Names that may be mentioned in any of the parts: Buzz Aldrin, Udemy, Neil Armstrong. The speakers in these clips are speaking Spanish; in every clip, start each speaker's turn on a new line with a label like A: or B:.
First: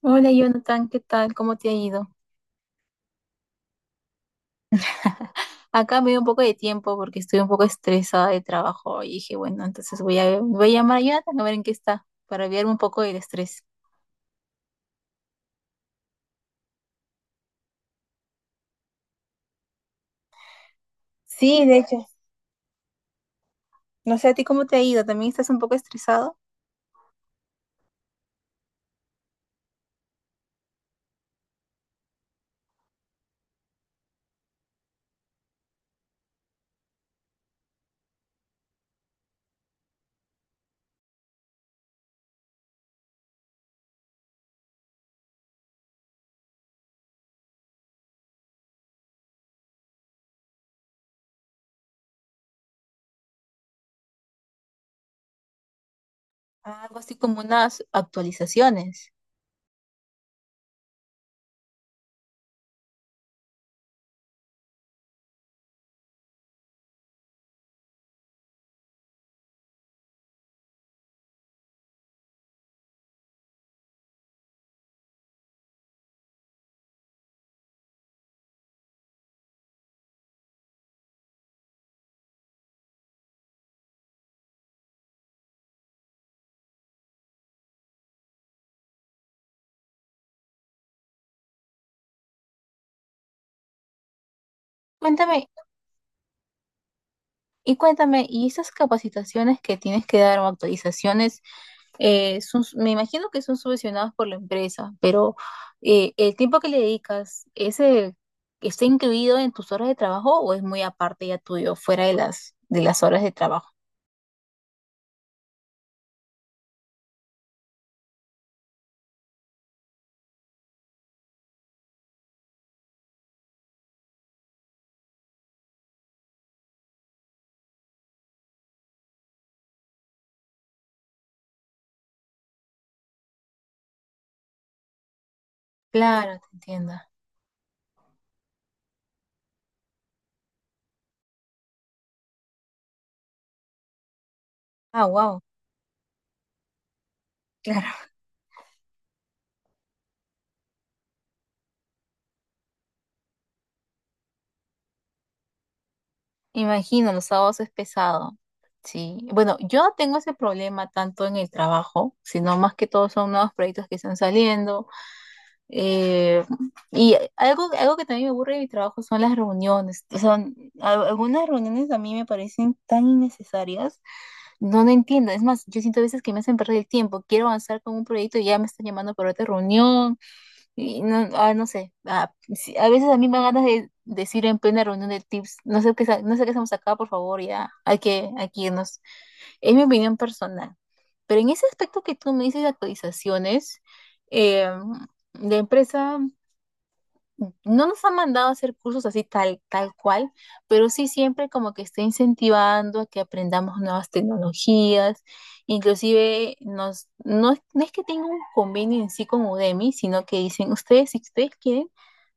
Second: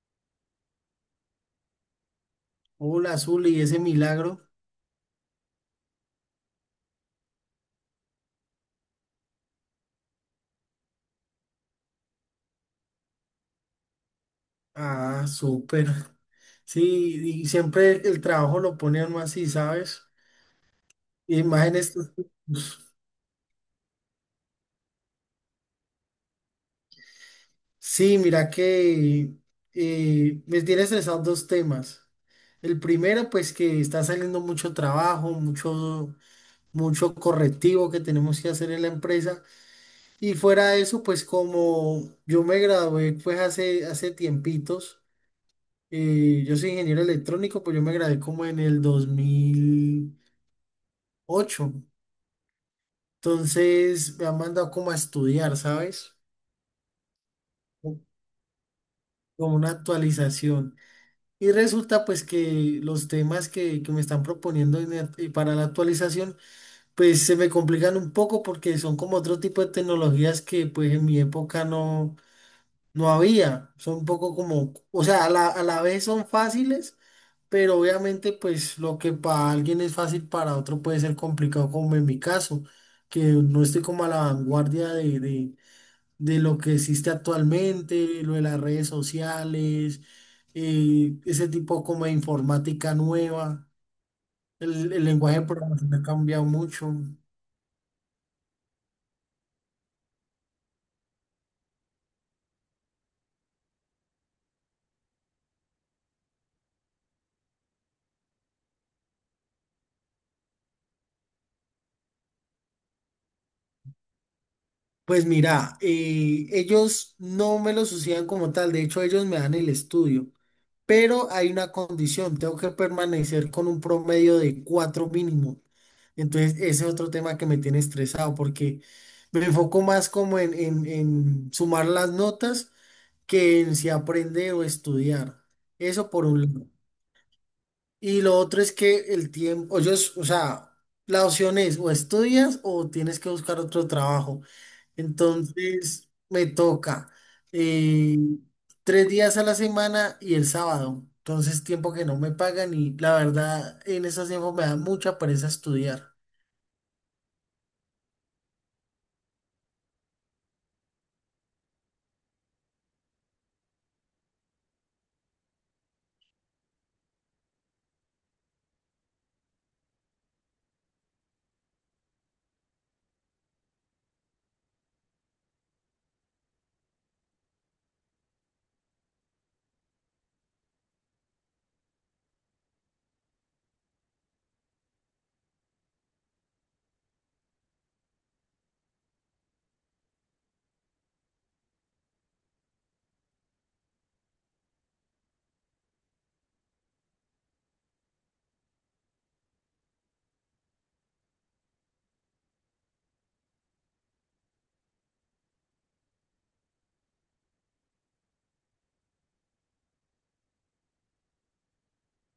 A: Hola Jonathan, ¿qué tal? ¿Cómo te ha ido?
B: Hola, Azul, y ese milagro.
A: Acá me dio un poco de tiempo porque estoy un poco estresada de trabajo y dije, bueno, entonces voy a llamar a Jonathan a ver en qué está para aliviarme un poco del estrés.
B: Ah, súper. Sí, y siempre el trabajo lo ponían más así, ¿sabes? Y
A: Sí,
B: más.
A: de hecho. No sé, ¿a ti cómo te ha ido? ¿También estás un poco estresado?
B: Sí, mira que me tiene estresado dos temas. El primero, pues que está saliendo mucho trabajo, mucho, mucho correctivo que tenemos que hacer en la empresa. Y fuera de eso, pues como yo me gradué pues hace tiempitos, yo soy ingeniero electrónico, pues yo me gradué como en el 2008. Entonces me han mandado como a estudiar, ¿sabes?
A: Algo así como unas
B: Co-
A: actualizaciones.
B: Como una actualización. Y resulta pues que los temas que me están proponiendo en el- y para la actualización pues se me complican un poco porque son como otro tipo de tecnologías que pues en mi época no había. Son un poco como, o sea, a la vez son fáciles, pero obviamente pues lo que para alguien es fácil para otro puede ser complicado como en mi caso, que no estoy como a la vanguardia de de lo que existe actualmente, lo de las redes sociales, ese tipo como de informática nueva. El
A: Cuéntame,
B: lenguaje de programación ha cambiado mucho.
A: y cuéntame, ¿y esas capacitaciones que tienes que dar o actualizaciones, son, me imagino que son subvencionadas por la empresa, pero el tiempo que le dedicas, ¿ese está incluido en tus horas de trabajo o es muy aparte ya tuyo, fuera de de las horas de trabajo?
B: Pues mira, ellos no me lo suceden como tal. De hecho, ellos me dan el estudio, pero hay una condición, tengo que permanecer con un promedio de cuatro mínimo. Entonces ese es otro tema que me tiene estresado porque me enfoco más como en sumar las notas que en si aprender o estudiar. Eso por
A: Claro,
B: un
A: te
B: lado.
A: entiendo.
B: Y lo otro es que el tiempo, yo, o sea, la opción es o estudias o tienes que buscar otro trabajo.
A: Ah, wow,
B: Entonces me toca,
A: claro.
B: eh, tres días a la semana y el sábado. Entonces tiempo que no me pagan, y la verdad en esos tiempos me da mucha pereza estudiar.
A: Imagino, los sábados es pesado. Sí, bueno, yo no tengo ese problema tanto en el trabajo, sino más que todo son nuevos proyectos que están saliendo. Eh, y algo que también me aburre de mi trabajo son las reuniones. O sea, algunas reuniones a mí me parecen tan innecesarias. No, no entiendo. Es más, yo siento a veces que me hacen perder el tiempo. Quiero avanzar con un proyecto y ya me están llamando para otra reunión. Y no, no sé, sí, a veces a mí me dan ganas de decir en plena reunión de tips, no sé qué, no sé qué hacemos acá, por favor, ya, hay que irnos. Es mi opinión personal. Pero en ese aspecto que tú me dices de actualizaciones, eh, la empresa no nos han mandado a hacer cursos así tal, tal cual, pero sí siempre como que está incentivando a que aprendamos nuevas tecnologías. Inclusive nos, no, no es que tenga un convenio en sí con Udemy, sino que dicen, ustedes, si ustedes quieren,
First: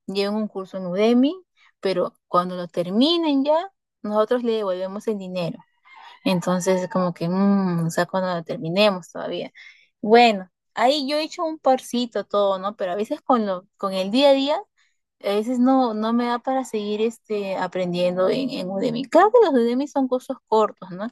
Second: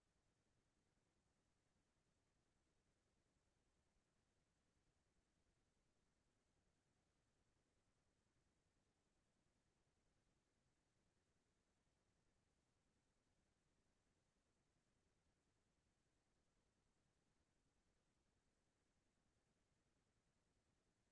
A: lleven un curso en Udemy, pero cuando lo terminen ya, nosotros le devolvemos el dinero. Entonces, como que, o sea, cuando lo terminemos todavía. Bueno, ahí yo he hecho un parcito todo, ¿no? Pero a veces con lo, con el día a día a veces no, no me da para seguir este, aprendiendo en Udemy. Claro que los Udemy son cursos cortos, ¿no?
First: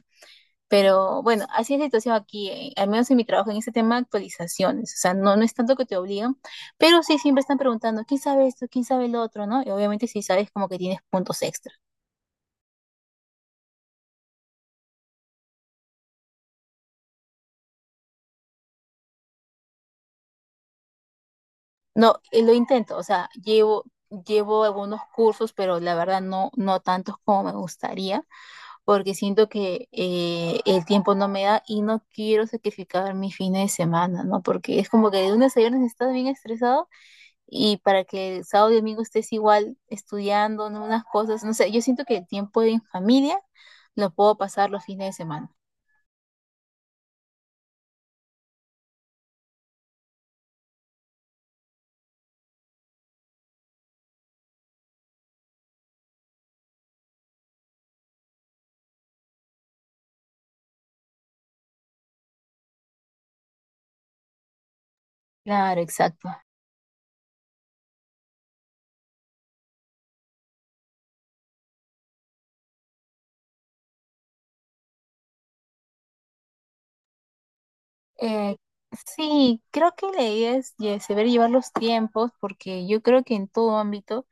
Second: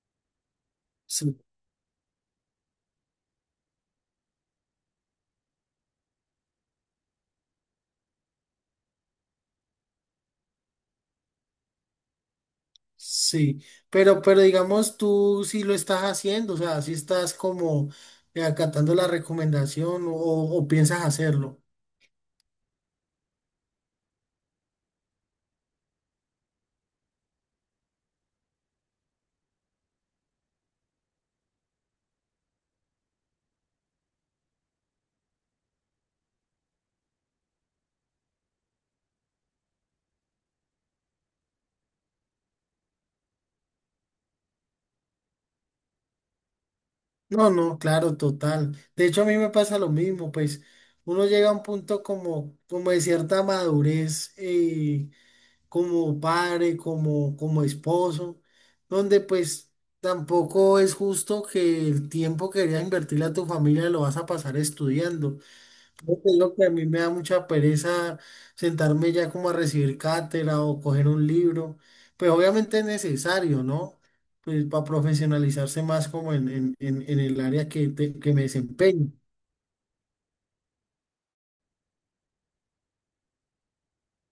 A: Pero
B: Sí,
A: bueno, así es la situación aquí, al menos en mi trabajo, en este tema de actualizaciones. O sea, no, no es tanto que te obligan, pero sí siempre están preguntando, ¿quién sabe esto? ¿Quién sabe lo otro? ¿No? Y obviamente si sabes como que tienes puntos extra.
B: sí, pero digamos tú sí lo estás haciendo, o sea, si estás como acatando la recomendación, o piensas hacerlo.
A: No, lo intento, o sea, llevo algunos cursos, pero la verdad no, no tantos como me gustaría, porque siento que el tiempo no me da y no quiero sacrificar mi fines de semana, ¿no? Porque es como que de lunes a viernes estás bien estresado y para que el sábado y domingo estés igual estudiando, ¿no? Unas cosas, no sé, yo siento que el tiempo en familia lo puedo pasar los fines de semana.
B: No, no, claro, total. De hecho, a mí me pasa lo mismo. Pues uno llega a un punto como, como de cierta madurez, como padre, como, como esposo, donde pues tampoco es justo que el tiempo que deberías invertirle a tu familia lo vas a pasar estudiando.
A: Claro,
B: Creo
A: exacto.
B: que es lo que a mí me da mucha pereza, sentarme ya como a recibir cátedra o coger un libro. Pues obviamente es necesario, ¿no? Pues para profesionalizarse más como en, en el área que, que me
A: Eh,
B: desempeño.
A: sí, creo que la idea es saber llevar los tiempos porque yo creo que en todo ámbito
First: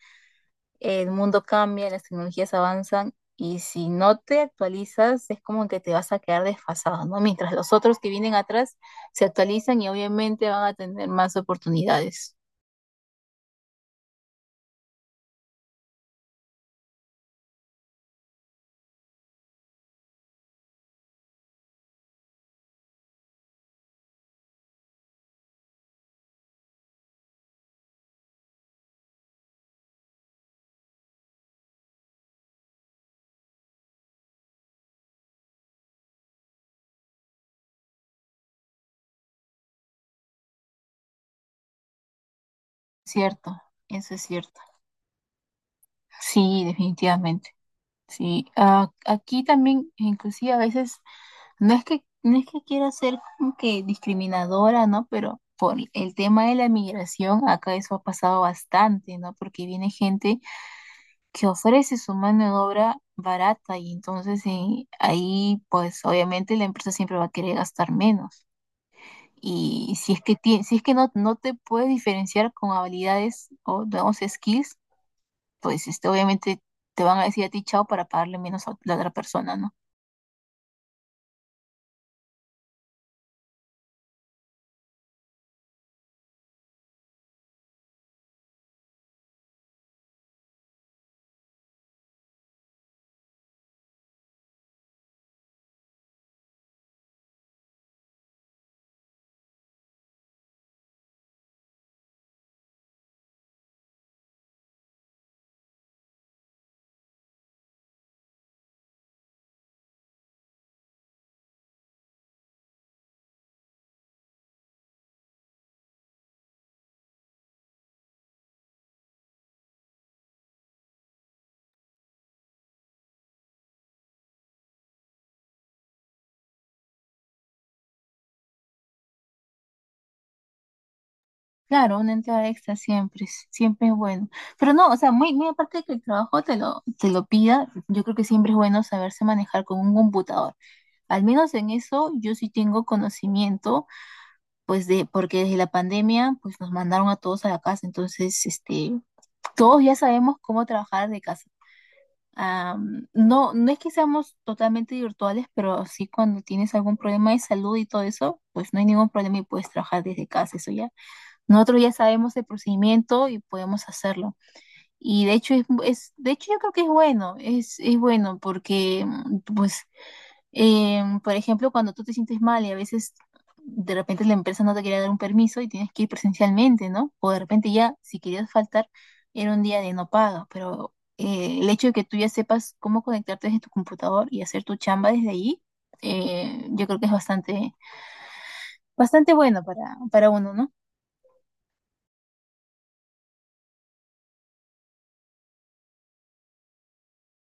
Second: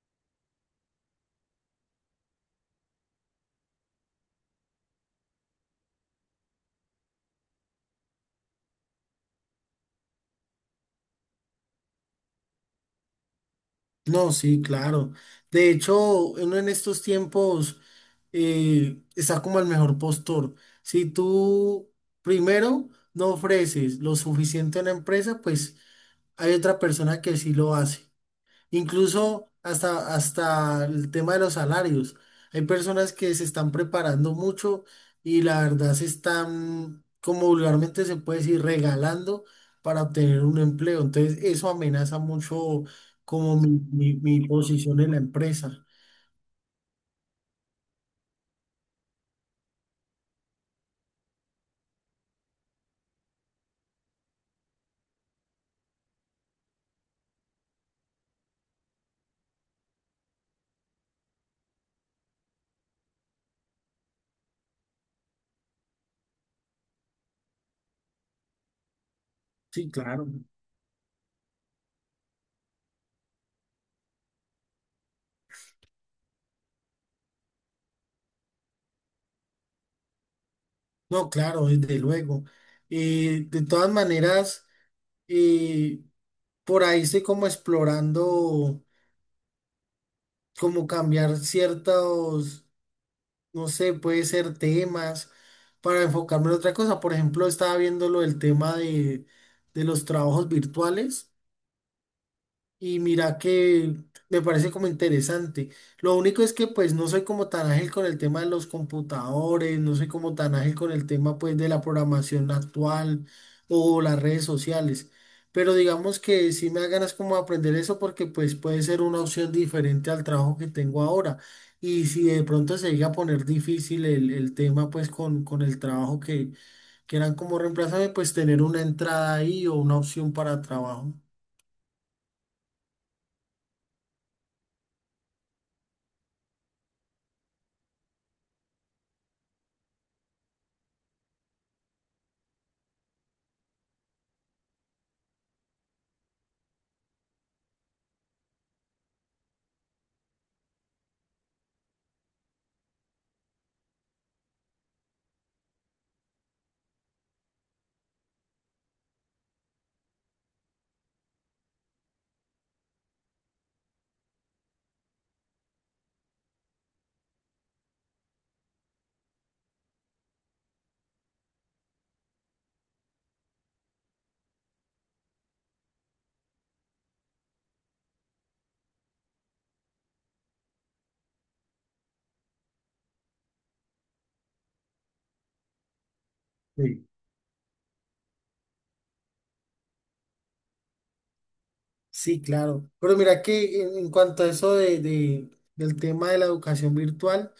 A: el mundo cambia, las tecnologías avanzan y si no te actualizas es como que te vas a quedar desfasado, ¿no? Mientras los otros que vienen atrás se actualizan y obviamente van a tener más oportunidades.
B: No, sí, claro. De hecho, uno en estos tiempos, está como el mejor postor. Si tú primero no ofreces lo suficiente a una empresa, pues hay otra persona que sí lo hace. Incluso hasta, hasta el tema de los salarios. Hay personas que se están preparando mucho, y la verdad se están, como vulgarmente se puede decir, regalando para obtener un empleo. Entonces eso amenaza mucho como
A: Cierto,
B: mi,
A: eso es
B: mi
A: cierto.
B: posición en la empresa.
A: Sí, definitivamente. Sí, ah, aquí también inclusive a veces no es que quiera ser como que discriminadora, ¿no? Pero por el tema de la migración acá eso ha pasado bastante, ¿no? Porque viene gente que ofrece su mano de obra barata y entonces ahí pues obviamente la empresa siempre va a querer gastar menos.
B: Sí,
A: Y si es
B: claro.
A: que, si es que no, no te puedes diferenciar con habilidades o digamos skills, pues este, obviamente te van a decir a ti chao para pagarle menos a la otra persona, ¿no?
B: No, claro, desde luego. De todas maneras, eh, por ahí estoy como explorando cómo cambiar ciertos, no sé, puede ser temas, para enfocarme en otra cosa. Por ejemplo, estaba viendo lo del tema de los trabajos virtuales. Y mira que me parece como interesante. Lo único es que pues no soy como tan ágil con el tema de los computadores, no soy como tan ágil con el tema pues de la programación actual o las redes sociales. Pero digamos que sí me da ganas como de aprender eso, porque pues puede ser una opción diferente al trabajo que tengo ahora. Y si de pronto se llega a poner difícil el tema, pues con el trabajo, que quieran como reemplazarme, pues tener una entrada ahí o una opción para trabajo.
A: Claro, una entrada extra siempre, siempre es bueno. Pero no, o sea, muy aparte de que el trabajo te lo pida, yo creo que siempre es bueno saberse manejar con un computador. Al menos en eso yo sí tengo conocimiento pues de, porque desde la pandemia, pues nos mandaron a todos a la casa, entonces, este, todos ya sabemos cómo trabajar de casa. No, no es que seamos totalmente virtuales, pero sí cuando tienes algún problema de salud y todo eso, pues no hay ningún problema y puedes trabajar desde casa, eso ya. Nosotros ya sabemos el procedimiento y podemos hacerlo. Y es de hecho yo creo que es bueno, es bueno porque pues por ejemplo, cuando tú te sientes mal y a veces de repente la empresa no te quería dar un permiso y tienes que ir presencialmente, ¿no? O de repente ya, si querías faltar, era un día de no paga, pero el hecho de que tú ya sepas cómo conectarte desde tu computador y hacer tu chamba desde ahí, yo creo que
B: Sí.
A: bastante bueno para uno, ¿no?
B: Sí, claro. Pero mira que en cuanto a eso del tema de la educación virtual,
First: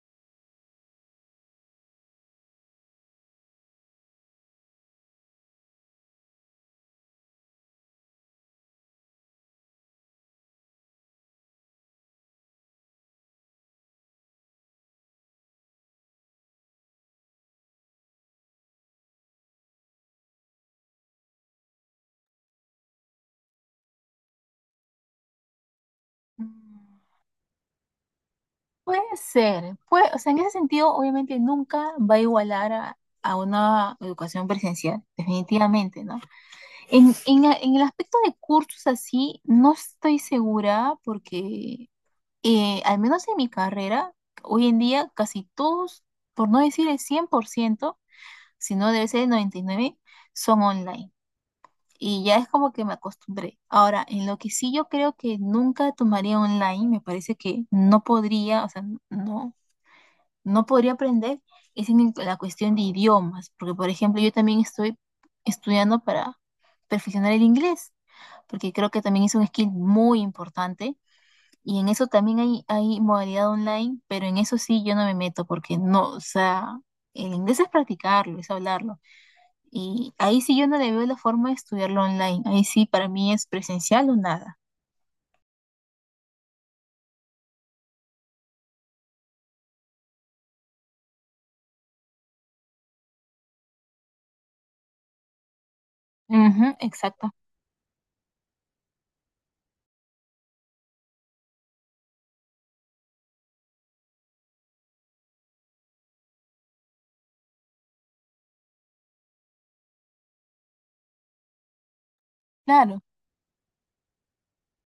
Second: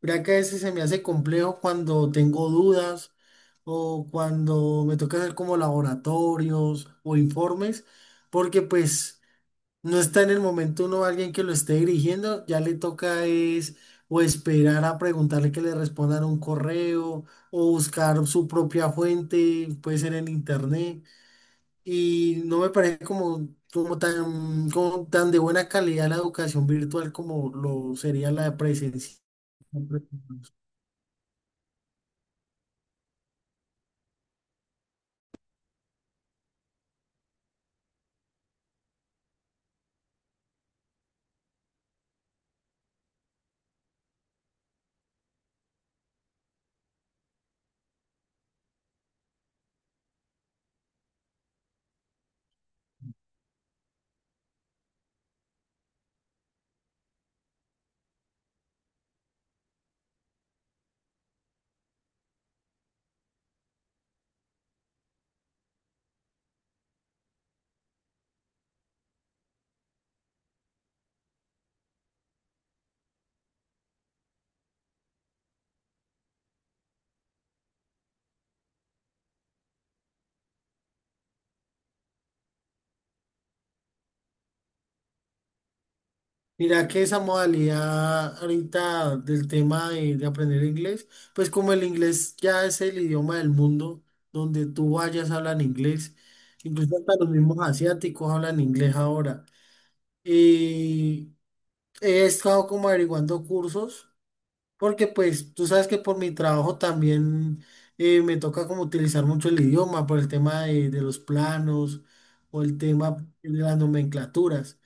B: mira que a veces se me hace complejo cuando tengo dudas o cuando me toca hacer como laboratorios o informes, porque pues no está en el momento uno alguien que lo esté dirigiendo, ya le toca es o esperar a preguntarle que le respondan un correo o buscar su propia fuente, puede ser en internet. Y no me parece como, como tan de buena calidad la educación
A: Mm,
B: virtual como lo sería la
A: puede
B: presencial.
A: ser, puede, o sea, en ese sentido, obviamente nunca va a igualar a una educación presencial, definitivamente, ¿no? En, en el aspecto de cursos así, no estoy segura porque al menos en mi carrera, hoy en día casi todos, por no decir el 100%, si no debe ser el 99%, son online. Y ya es como que me acostumbré. Ahora, en lo que sí yo creo que nunca tomaría online, me parece que no podría, o sea, no, no podría aprender, es en la cuestión de idiomas, porque por ejemplo yo también estoy estudiando para perfeccionar el inglés porque creo que también es un skill muy importante. Y en eso también hay modalidad online, pero en eso sí yo no me meto porque no, o sea, el inglés es practicarlo, es hablarlo. Y ahí sí yo no le veo la forma de estudiarlo online. Ahí sí para mí es presencial o nada.
B: Mira que esa modalidad ahorita del tema de aprender inglés, pues como el inglés ya es el idioma del mundo, donde tú vayas hablan inglés,
A: Ujú,
B: incluso hasta los
A: exacto.
B: mismos asiáticos hablan inglés ahora. Y he estado como averiguando cursos. Porque pues tú sabes que por mi trabajo también, me toca como utilizar mucho el idioma por el tema de los planos o el
A: Claro,
B: tema de las nomenclaturas.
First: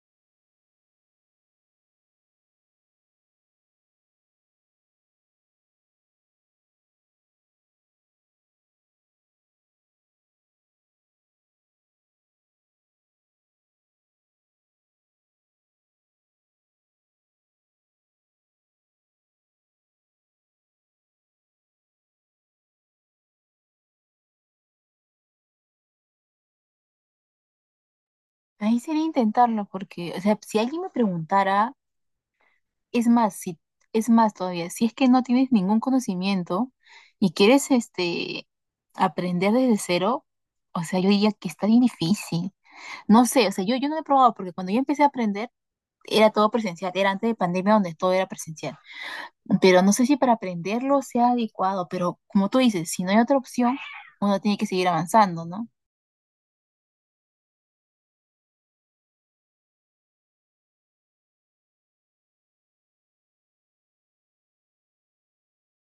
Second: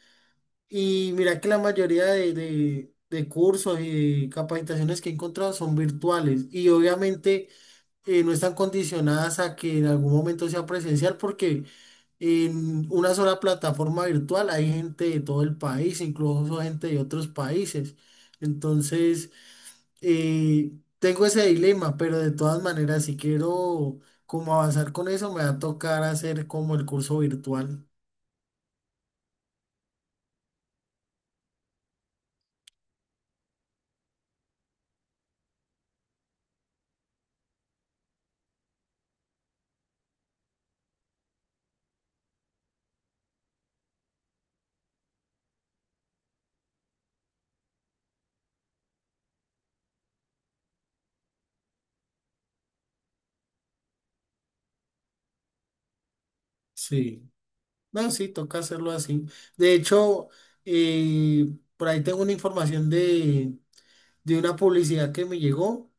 B: Y mira que la mayoría de, de cursos y de capacitaciones que he encontrado son virtuales y obviamente no están condicionadas a que en algún momento sea presencial, porque en una sola plataforma virtual hay gente de todo el país, incluso gente de otros países. Entonces... Y tengo ese dilema, pero de todas maneras, si quiero como avanzar con eso, me va a tocar hacer como el curso virtual.
A: ahí sería intentarlo porque, o sea, si alguien me preguntara, es más, si, es más todavía, si es que no tienes ningún conocimiento y quieres este aprender desde cero, o sea, yo diría que está bien difícil. No sé, o sea, yo no lo he probado porque cuando yo empecé a aprender era todo presencial, era antes de pandemia donde todo era presencial. Pero no sé si para aprenderlo sea adecuado, pero como tú dices, si no hay otra opción, uno tiene que seguir avanzando, ¿no?
B: Sí, no, sí, toca hacerlo así. De hecho, eh, por ahí tengo una información de una publicidad que me llegó.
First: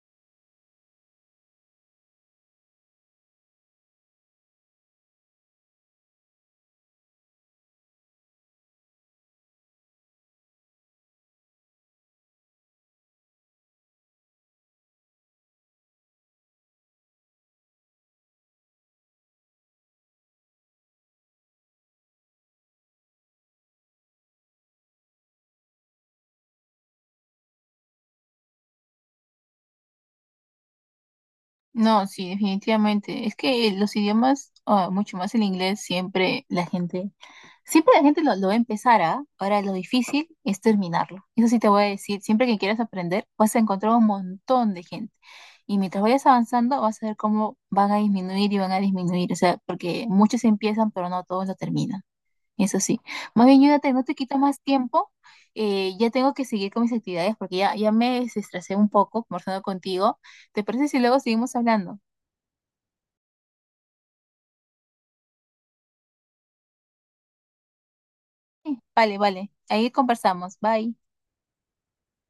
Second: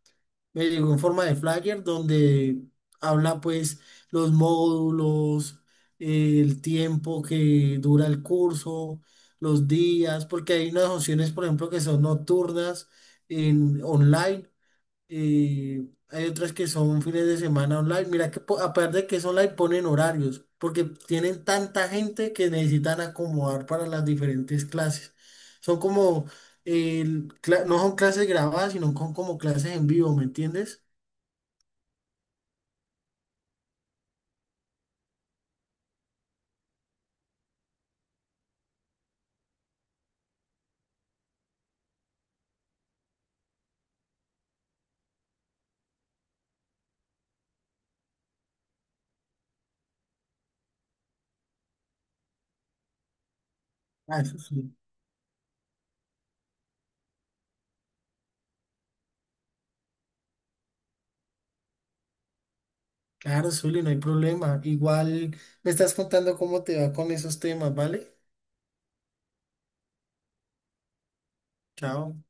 B: Me llegó en forma de flyer donde habla pues los módulos, el tiempo que dura el curso, los días, porque hay unas opciones, por ejemplo, que son nocturnas en online, y hay otras que son fines de semana online. Mira que aparte de que es online ponen horarios, porque tienen tanta gente que necesitan acomodar para las diferentes clases. Son como, eh, no son clases grabadas, sino son como clases en vivo, ¿me entiendes?
A: No, sí, definitivamente. Es que los idiomas, ah, mucho más el inglés, siempre la gente, siempre la gente lo va a empezar, ¿ah? Ahora lo difícil es terminarlo. Eso sí te voy a decir, siempre que quieras aprender, vas a encontrar un montón de gente. Y mientras vayas avanzando, vas a ver cómo van a disminuir y van a disminuir. O sea, porque muchos empiezan, pero no todos lo terminan. Eso sí. Más bien, Jonathan, no te
B: Ah,
A: quito
B: eso
A: más
B: sí.
A: tiempo. Ya tengo que seguir con mis actividades porque ya, ya me estresé un poco conversando contigo. ¿Te parece si luego seguimos hablando?
B: Claro, Zuli, no hay problema. Igual me estás contando cómo te va con esos temas, ¿vale?
A: Sí, vale, vale. Ahí conversamos. Bye.
B: Chao.